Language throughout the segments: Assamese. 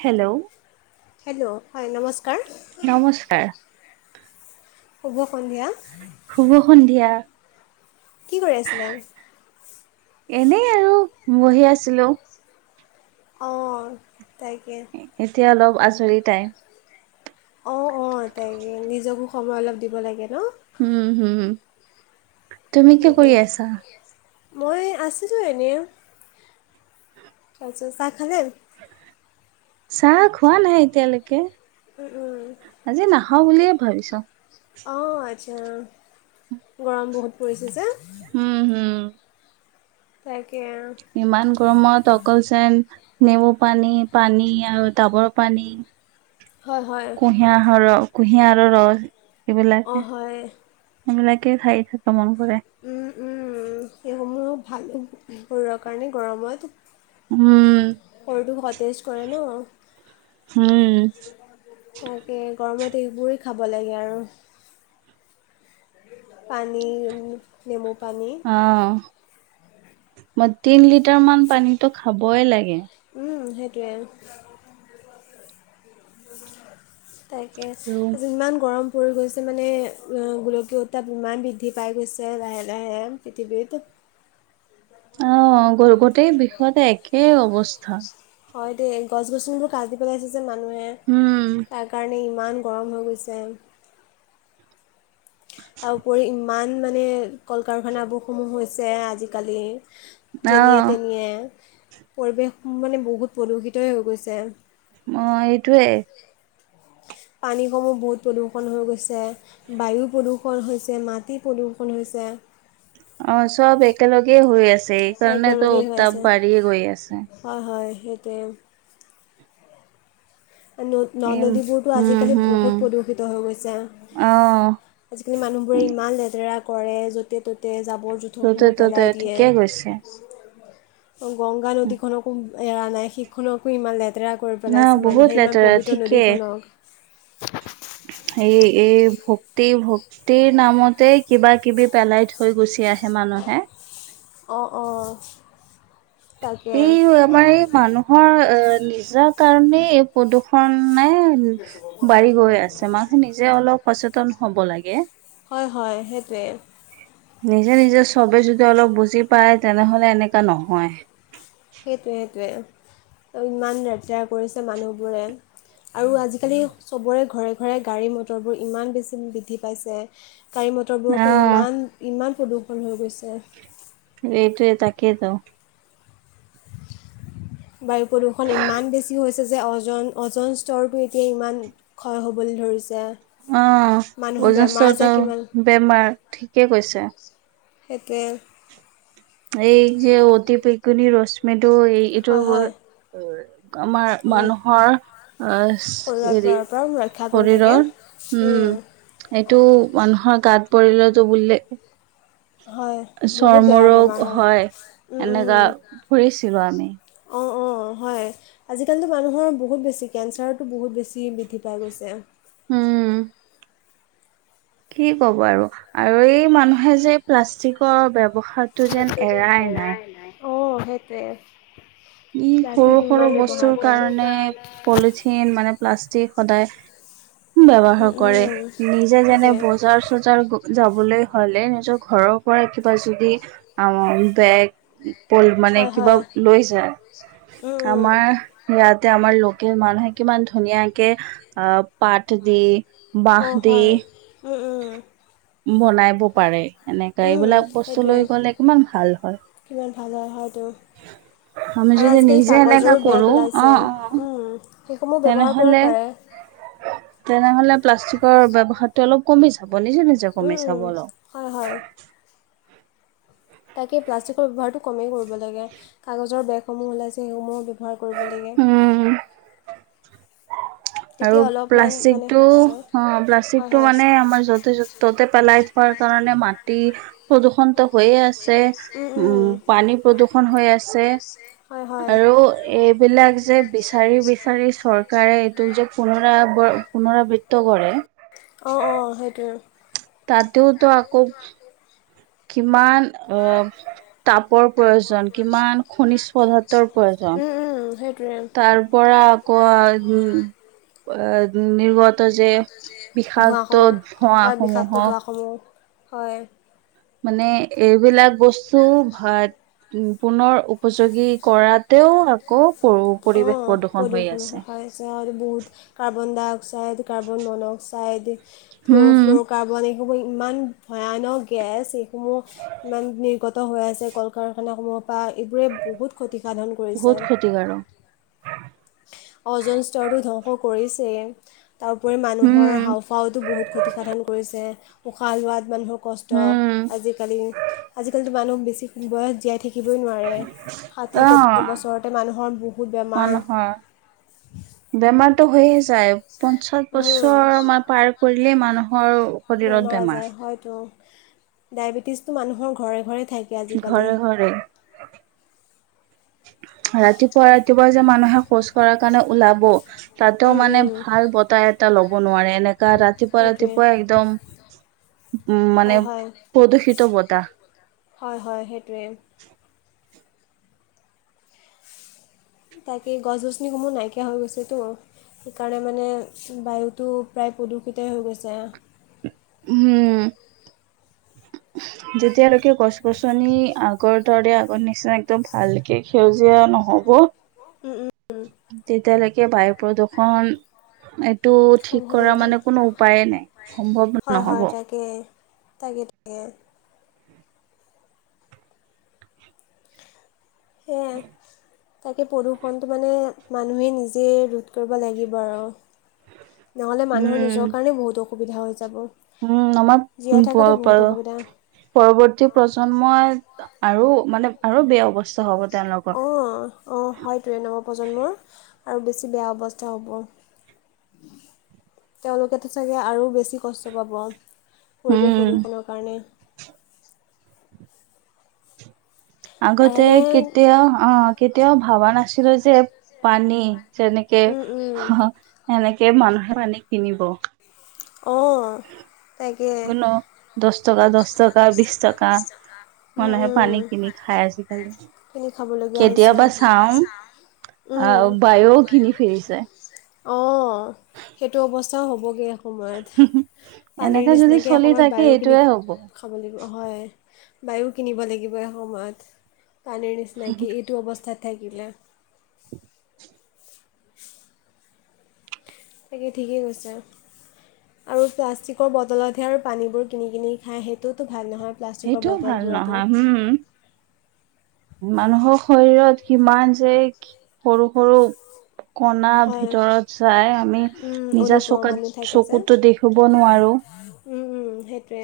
হেল্ল' হেল্ল' হয় নমস্কাৰ নমস্কাৰ শুভ সন্ধিয়া শুভ সন্ধিয়া কি কৰি আছিলে এনেই আৰু বহি আছিলো অ এতিয়া অলপ আজৰিতাই অ অ তাইে নিজকো সময় অলপ দিব লাগে ন উম হম তুমি কি তাকে কৰি আছা মই আছিলছোঁ এনেই তাৰচত চাহ খালে চাহ খোৱা নাই এতিয়ালৈকে উম উম খাও বুলিয়ে ভাবিছ অঁ আচ্ছা গৰম বহুত পৰিছে যে উম, হম। তাকে ইমান গৰমত অকলযেন নেমু পানী, পানী আৰু ডাবৰ পানী, হয় হয় কুঁহিয়া সৰক কুঁহিয়াৰৰ ৰস। অ', হয়। সেইবিলাকে খাই থাকা মন কৰে। উম, উম, সেইসমূহ ভাল শৰীৰৰ কাৰণে গৰমত। উম সৰুটোক সতেজ কৰে ন হম তকে গৰমত এইবোৰেই খাব লাগে আৰু পানী নেমু পানী অ মই তিন লিটাৰ মান পানীতো খাবই লাগে সেইটোৱে আৰু তাকে আৰু আজি ইমান গৰম পৰি গৈছে মানে গোলকীয়তা বিমান বৃদ্ধি পাই গৈছে লাহে লাহে পৃথিৱীত অ', গ, গোটেই বিষয়তে একে অৱস্থা। হয় দে গছ গছনিবোৰ কাটি পেলাইছে যে মানুহে উম। তাৰ কাৰণে ইমান গৰম হৈ গৈছে। তাৰ উপৰি ইমান মানে কল কাৰখানাবোৰসমূহ হৈছে আজিকালি যেনিয়ে অ', তেনিয়ে পৰিৱেশ মানে বহুত প্ৰদূষিতই হৈ গৈছে। অ', এইটোৱে। পানীসমূহ বহুত প্ৰদূষণ হৈ গৈছে, বায়ু প্ৰদূষণ হৈছে, মাটি প্ৰদূষণ হৈছে। চে। অ', চব একেলগে হৈ আছে এইকাৰণেতো একেলগেই হৈ উত্তাপ বাঢ়িয়ে গৈ আছে। সেইতোৱে। ন এম নদীবোৰতো উম, আজিকালি হুম। বহুত প্ৰদূষিত হৈ গৈছে। অ', আজিকালি মানুহবোৰে ইমান লেতেৰা কৰে য'তে ত'তে জাবৰ ততে জোথকবোৰ ততে পেলাই ঠিকে কৈছে। দিয়ে। গংগা নদীখননকো এৰা নাই সেইখনকো ইমান লেতেৰা কৰি ন পেলাইছে বহুত মানুহ সেই ইমান লেতেৰা পবিত্ৰ ঠিকে। নদীখনক। এই এই ভক্তি ভক্তিৰ নামতে কিবা কিবি পেলাই থৈ গুচি আহে মান মানুহে। অঁ, অঁ। তাকে এই আমাৰ এই মানুহৰ এ নিজা কাৰণেই প্ৰদূৰ্ষণ নাই বাঢ়ি গৈ আছে মানুহ নিজে অলপ সচেতন হ'ব লাগে। হয়, হয়, সেইটোৱে। নিজে নিজে চবে যদি অলপ বুজি পায় তেনেহলে এনেকা নহয়। সেইটোৱে সেইটোৱে ইমান লেতোৰ কৰিছে মানুহবোৰে। আৰু আজিকালি চবৰে ঘৰে ঘৰে গাড়ী মটৰবোৰ ইমান বেছি বৃদ্ধি পাইছে। গাড়ী মতৰবোৰ অহ পৰা ইমান প্ৰদূষণ হৈ গৈছে। এইটোৱে, তাকেইেতো। বায়ু প্ৰদূষণ ইমান বেছি হৈছে যে জন অজন স্তৰটো এতিয়া ইমান ক্ষয় হ'বলৈ ধৰিছে। অঁ, মানুহৰ বেমাৰ আজাৰ [unintelligible] কিমান বেমাৰ ঠিকে কৈছে। সেইটোৱে। এই যে অতি পকণ ৰশ্মিটো এই এইটো হয় হয় আমাৰ অঁ, মানুহৰ অহ শৰীৰত হেৰি পৰাৰ পৰা ৰক্ষা কৰি থাকে শৰীৰৰ, উম, এইটো মানুহৰ গাত পৰিলতো বুলিলে হয় বহুত চৰ্ম বেয়া ৰোগ বেমাৰ হয়। উম এনেকা উম। ফুৰিছিলো আমি অঁ, হয় আজিকালিতো মানুহৰ বহুত বেছি, কেঞ্চাৰতো বহুত বেছি বৃদ্ধি পাই গৈছে। উম। কি ক'ব আৰু আৰু এই মানুহে যে প্লাষ্টিকৰ ব ব্যৱহাৰটো যেন এৰাই নাই। অঁ সেইটোৱে ই সৰু প্লাষ্টিক সৰু ইমান ব্যৱহাৰ বস্তুৰ কৰে কাৰণে পলিথিন মানে প্লাষ্টিক সদায় উম ব্যৱহাৰ কৰে উম নিজে যেনে সেইটোৱে বজাৰ চজাৰ যাবলৈ হলে নিজৰ ঘৰৰ পৰা কিবা যদি অ বেগ ল মানে হয় কিবা হয় লৈ যায়। উম উম আমাৰ ইয়াতে আমাৰ মানুহে কিমান ধুনীয়াকে পাট দি বাহ অঁ দি হয় উম উম বনাব পাৰে। এনেকা উম এইবিলাক বস্তু সেইটোৱে লৈ গলে কিমান ভাল হয়। কিমান ভাল হয় হয়তো আমি আৰু যদি আজিকালি নিজে এনেকা কাগজৰো কৰো বেগ অ ওলাইছে, অ উম। সেইসমূহ ব্যৱহাৰ তেনেহলে কৰিব পাৰে। তেনেহলে প্লাষ্টিকৰ ব্যৱহাৰ টো অলপ কমি যায়। বনিছ নিজ [unintelligible] কমি উম উম চাবল হয় হয় তাকেই প্লাষ্টিকৰ ব্যৱহাৰটো কমেই কৰিব লাগে। কাগজৰ বেগসমূহ ওলাইছে সেইসমূহ ব্যৱহাৰ কৰিব লাগে উম আৰু তেতিয়া অলপমান প্লাষ্টিক মানে টো শুকান হয় অ হয় প্লাষ্টিকটো হয় মানে আমাৰ য'তে ত'তে পেলাই থোৱা কাৰণে মাটি প্ৰদূষণটো হৈয়ে আছে। উম পানী প্ৰদূষণ হৈ আছে। হয় হয় আৰু এইবিলাক যে বিচাৰি বিচাৰি চৰকাৰে যে পুনৰা পুনৰাবৃত্ত কৰে উ ততেওতো আকৌ কিমান অ তাপৰ প্ৰয়োজন কিমান খনিজ পদাৰ্থৰ প্ৰয়োজন তাৰ পৰা আকৌ উম আহ নিৰ্গত যে বিষাক্ত ধোঁৱাসমূহ ধোঁৱ হয় বিষাক্ত সমূহ ধোঁৱাসমূহ হয়। মানে এইবিলাক বস্তু ভাত উ পুনৰ উপযোগী কৰাতেও আকৌ পৰিৱেশ অঁ হৈ প্ৰদূষণ আছে। হৈছে আৰু বহুত carbon dioxide, carbon monoxide দি ফ্ল উম ফ্ল'ৰ কাৰ্বন সম ইমান ভয়ানক গেছ এইসমূহ ইমান নিৰ্গত হৈ আছে কল কাৰখানাসমূহৰ পৰা এইবোৰে বহুত ক্ষতিসাধন কৰিছে বহুত ক্ষতিকাৰক। অজন সৰটো ধ্বংস কৰিছে তাৰোপৰি মানুহৰ উম হাওফাওটো বহুত ক্ষতিসাধন কৰিছে। উশাহ হোৱাত মানুহক কষ্ট উম, আজিকালি, আজিকালিটো মানুহ বেছি বয়স জীয়াই থাকি থাকিবই নোৱাৰে ষাঠি, সত্তৰ অ', বছৰতে মানুহৰ বহুত বেমাৰ বেমাৰতটো হৈয়ে যায় পঞ্চাশ উম, বছৰ মান পাৰ কৰিলেই মানুহ শৰীৰত বেমাৰ ডায়েবেটিছ টো মানুহৰ ঘৰে ঘৰে থাকে আজিকালি ঘৰে ঘৰে ৰাতিপুৱা ৰাতিপুৱা যে মানুহে শৌচ কৰাৰ কাৰণে ওলাব তাতেও উম মানে উম ভাল বঁতাহ এটা ল'ব নোৱাৰে এনেকা ৰাতিপুৱা, সেইটোৱে ৰাতিপুৱা একদম উ মানে হয় হয় প্ৰদূষিত বঁটা হয় হয় সেইটোৱে তাকে গছ গছনিসমূহ নাইকিয়া হৈ গৈছেতো সেইকাৰণে মানে বায়ুটো প্ৰায় প্ৰদূষতেই হৈ গৈছে উম। [unintelligible] যেতিয়ালৈকে গছ গছনি আগৰ দৰে আগৰ নিচিনা একদম ভালকে সেউজীয়া নহয় হব। উম উম উম, তেতিয়ালৈকে বায়ু প্ৰদূৰ্ষন টো ঠিক সম্ভৱেই কৰা মানে নহয় কোনো উপায়ে নাই সম্ভৱ হয় হয় নহ'ব। তাকে তাকে তাকে। হে তাকে প্ৰদূষণটো মানে মানুহে নিজে ৰোধ কৰিব লাগিব আৰু নহ'লে মানুহৰ উম। নিজৰ কাৰণে বহুত অসুবিধা হৈ যাব উম আমাৰ জীয়াই থকাতে বহুত অসুবিধা পৰৱৰ্তী প্ৰজন্মই আৰু মানে আৰু বেয়া অৱস্থা হ'ব। তেওঁলোকৰ। অঁ অঁ হয়তোৱে নৱপ্ৰজন্মৰ আৰু বেছি বেয়া অৱস্থা হ'ব তেওঁলোকেতো চাগে আৰু বেছি বছ কষ্ট পাব পৰিৱেশ উম। প্ৰদূষণৰ কাৰণে লাহে আগতে লাহে কেতিয়াও অ কেতিয়াও ভাবা নাছিলো যে পানী যেনেকে, উম উম [unintelligible] এনেকে মানুহে আনি কিনিব। অঁ। তাকে। কোনো দহ টকা দহ টকা বিশ টকা [unintelligible] উম, মানুহে পানী উম। কিনি খাই আজিকালি। খিনি খাব লগগীয়া হৈছে, আৰু কেতিয়াবা চাও আহ বায়েও কিনি ফোৰিছে। অ', সেইটো অৱস্থ সচাও হ'বগৈ এসময়ত। পানীৰ এনেকে যদি নিচিনাকৈ চলি এসময়ত থাকে বায়ুখিনি এইটোয়ে হ'ব খাব লাগি হয় বায়ু কিনিব লাগিব এসময়ত পানীৰ নিচিনাকৈ এইটো অৱস্থাত থাকিলে। তাকে ঠিকেই কৈছে। আৰু প্লাষ্টিকৰ বটলতহে আৰু পানীবোৰ কিনি কিনি খাই সেইটোওতো ভাল নহয়। প্লাষ্টিকৰ সেইটোও ভাল বটলবোৰতো নহয়, হম। মানুহৰ শৰীৰত কিমান যে সৰু সৰু কনা হয় ভিতৰত যাই আমি উম, নিজা অনুপৰমাণু চকাত থাকে যে চকুতো দেখিব নোৱাৰো। উম, উম, সেইটোৱে।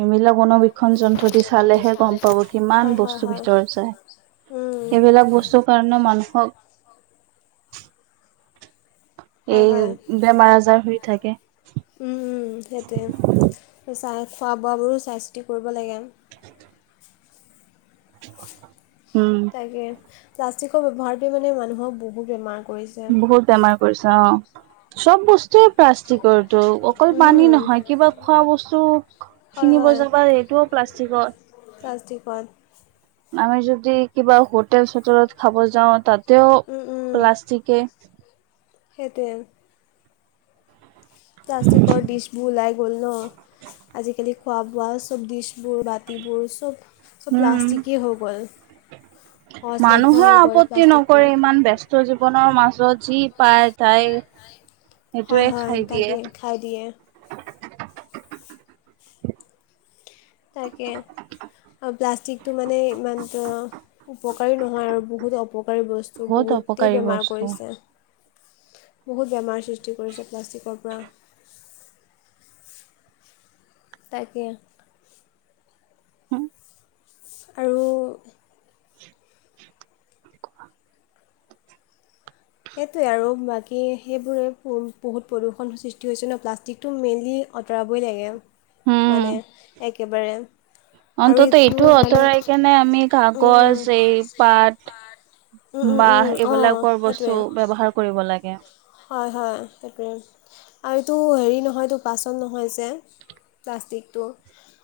এইবিলাক কোনবীক্ষণ যন্ত্ৰ দি চালেহে গম পাব কিমান হয় হয় বস্তুৰ হয় ভিতৰত যায়। উম, সেইবিলাক বস্তুৰ কাৰণে মানুহক হয় এই হয় বেমাৰ আজাৰ হৈ থাকে। উম, সেইটোৱে। চাই খোৱা বোৱাবোৰো চাই চিতি কৰিব লাগে। [unintelligible] তাকে, প্লাষ্টিকৰ ব্যৱহাৰটোৱে মানে মানুহক বহুত বেমাৰ কৰিছে বহুত বেমাৰ কৰিছে, অঁ। চব বস্তুৱে প্লাষ্টিকৰটো। অকল পানী উম, নহয় কিবা খোৱা বস্তু হয় কিনিব হয় যাবা সেইটোও প্লাষ্টিকৰ প্লাষ্টিকত আমি যদি কিবা হোটেল চোটেলত খাব যাওঁ তাতেও উম, উম, প্লাষ্টিকে [unintelligible] সেইটোৱে। প্লাষ্টিকৰ ডিছবোৰ ওলাই গ'ল ন? আজিকালি খোৱা বোৱা চ'ব ডিছবোৰ বাতিবোৰ চ'ব চ'ব উম, প্লাষ্টষ্টিকেই হয় গ'ল। সহজলভ্য মানুহে হৈ গ'ল আপত্তি প্লাষ্টিকটো নকৰে ইমান ব্যস্ত জীৱনৰ মাজত। যি পায় তাই হয় সেইটোৱে হয় খাই তাকে খাই দিয়ে। তাকে। প্লাষ্টিকটো মানে ইমান উপকাৰী নহয় আৰু বহুত অপ আৰু বস্ত বহুত বহুতে অপকাৰী বেমাৰ বস্তু। কৰিছে বহুথ বেমা খতি কৰিছে প্লাষ্টিকৰ পৰা। তাকে। আৰু ক সেইটোৱে আৰু বাকী সেইবোৰে বহুত প্ৰদূষণৰ সৃষ্টি হৈছে ন প্লাষ্টিকটো মেইনলি অতৰাবই লাগে উম, মানে একেবাৰে। আৰু অন্তত ইটো এইটো মানে অতৰাই কেনে আমি উম কাগজ এই পাত উম উম উম বা উম অঁ এইবিলাকৰ সেইটোৱে বস্তু ব্যৱহাৰ কৰিব লাগে। হয়, হয়, সেইটোৱে। আৰু এইটো হেৰি নহয় এইটো পাচন নহয় যে। প্লাষ্টিকটো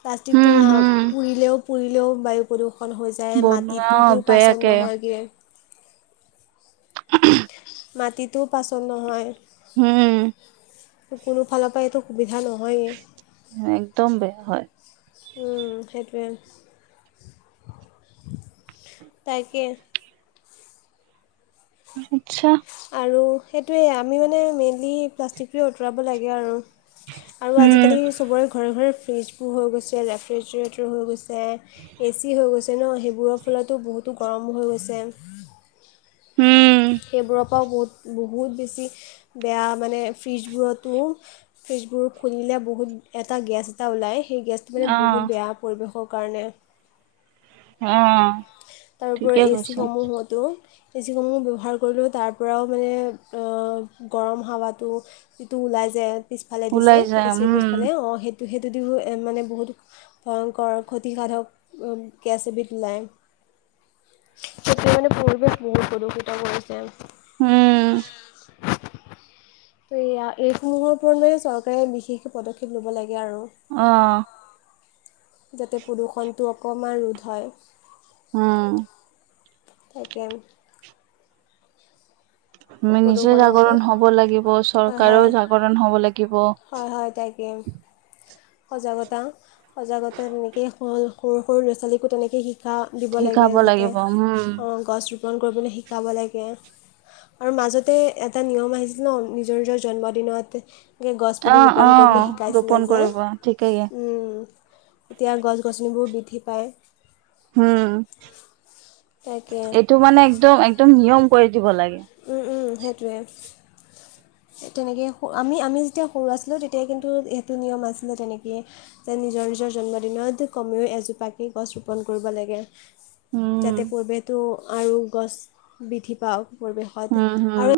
প্লাষ্টিকটো উম, হুম, পুৰিলেও পুৰিলেও বায়ু প্ৰড হৈ যায় বনোৱা মাটিটোতো পাচন বেয়াকে নহয়গে। [unintelligible] মাটিটোও পাচল নহয়। হম কোনো ফালৰ পৰা এইটো সুবিধা নহয়েই একদম বেয়া হয়। উ সেইটোয়ে তাকে। আত্ছা আৰু সেইটোৱেই আমি মানে মেইনলি প্লাষ্টিকটোৱে আঁতৰাব লাগে আৰু। আৰু উম, আজিকালি চবৰে ঘৰে ঘৰে ফ্ৰিজবোৰ হৈ গৈছে ৰেফ্ৰিজৰেটৰ হৈ গৈছে এ চি হৈ গৈছে ন সেইবোৰৰ ফলতো বহুত গৰমো হৈ গৈছে। উম, সেইবোৰক বহুত বেছি বেয়া মানে ফ্ৰীজবোৰটো, ফ্ৰীজবোৰ খুলিলে বহুত এটা গেছ এটা ওলায় সেই গেছটো অ', বহুত বেয়া পৰিবেশৰ কাৰণে। অ তাৰোপৰি ঠিকে এ চি কৈছে, সমূহ হতো এ চি সমূহ ব্যৱহাৰ কৰিলেও তাৰ পৰাও মানে গৰম হাৱাটো যিটো ওলাই যায়। পিছফালে দিছে ওলাই যায় এচিৰ উম, পিছফালে অঁ সেই তো সেইটো দি মানে বহুত ভয়ংকৰ ক্ষতিসাধক গেছ এবিধ ওলায়। তেতিয়া মানে পৰিৱেশ বহুত প্ৰদূষিত কৰিছে। উম। ত এয়া এইসমূহৰ ওপৰত মান চৰকাৰে বিশেষ পদক্ষেপ লব লাগে। আৰু অঁ! যাতে প্ৰদূষণটো অকণমান ৰোধ হয়। অঁ! তাকে! মই নিজে প্ৰদূষণৰ জাগৰণ ওপৰত হ'ব লাগিব, হয় চৰকাৰো হয় জাগৰণ হ'ব লাগিব। হয় হয় তাকে সজাগতা, সজাগতা তেনেকেই সৰু-সৰু ল'ৰা-ছোৱালীকো তেনেকেই শিক। কা দিব লাগে, শিকাব যাতে লাগিব উম, গছ ৰোপন কৰিবলৈ শিকাব লাগে। আৰু মাজতে এটা নিয়ম আহিছিল ন নিজৰ নিজৰ জন্মদিনত গছ পুলি অ', ৰোপণ অ', কৰিবলৈ শিকাইছিলে ৰোপন যে কৰিব ঠিকেই। উম! এতিয়া গছ গছনিবোৰ বৃদ্ধি পায়। উম! তাকে এইটো মানে একদম, একদম নিয়ম কৰি দিব লাগে। উম, উম! সেইটোৱে। তেনেকে, আমি, আমি যেতিয়া সৰু আছিলোঁ তেতিয়া কিন্তু সেইটো নিয়ম আছিলে তেনেকে যে নিজৰ নিজৰ। জন্মদিনত কমেও এজোপাকে গছ ৰোপণ কৰিব লাগে। উম, যাতে পৰিৱেশটো আৰু গছ বৃদ্ধি পায়, পৰিৱেশত উম, হুম। আৰু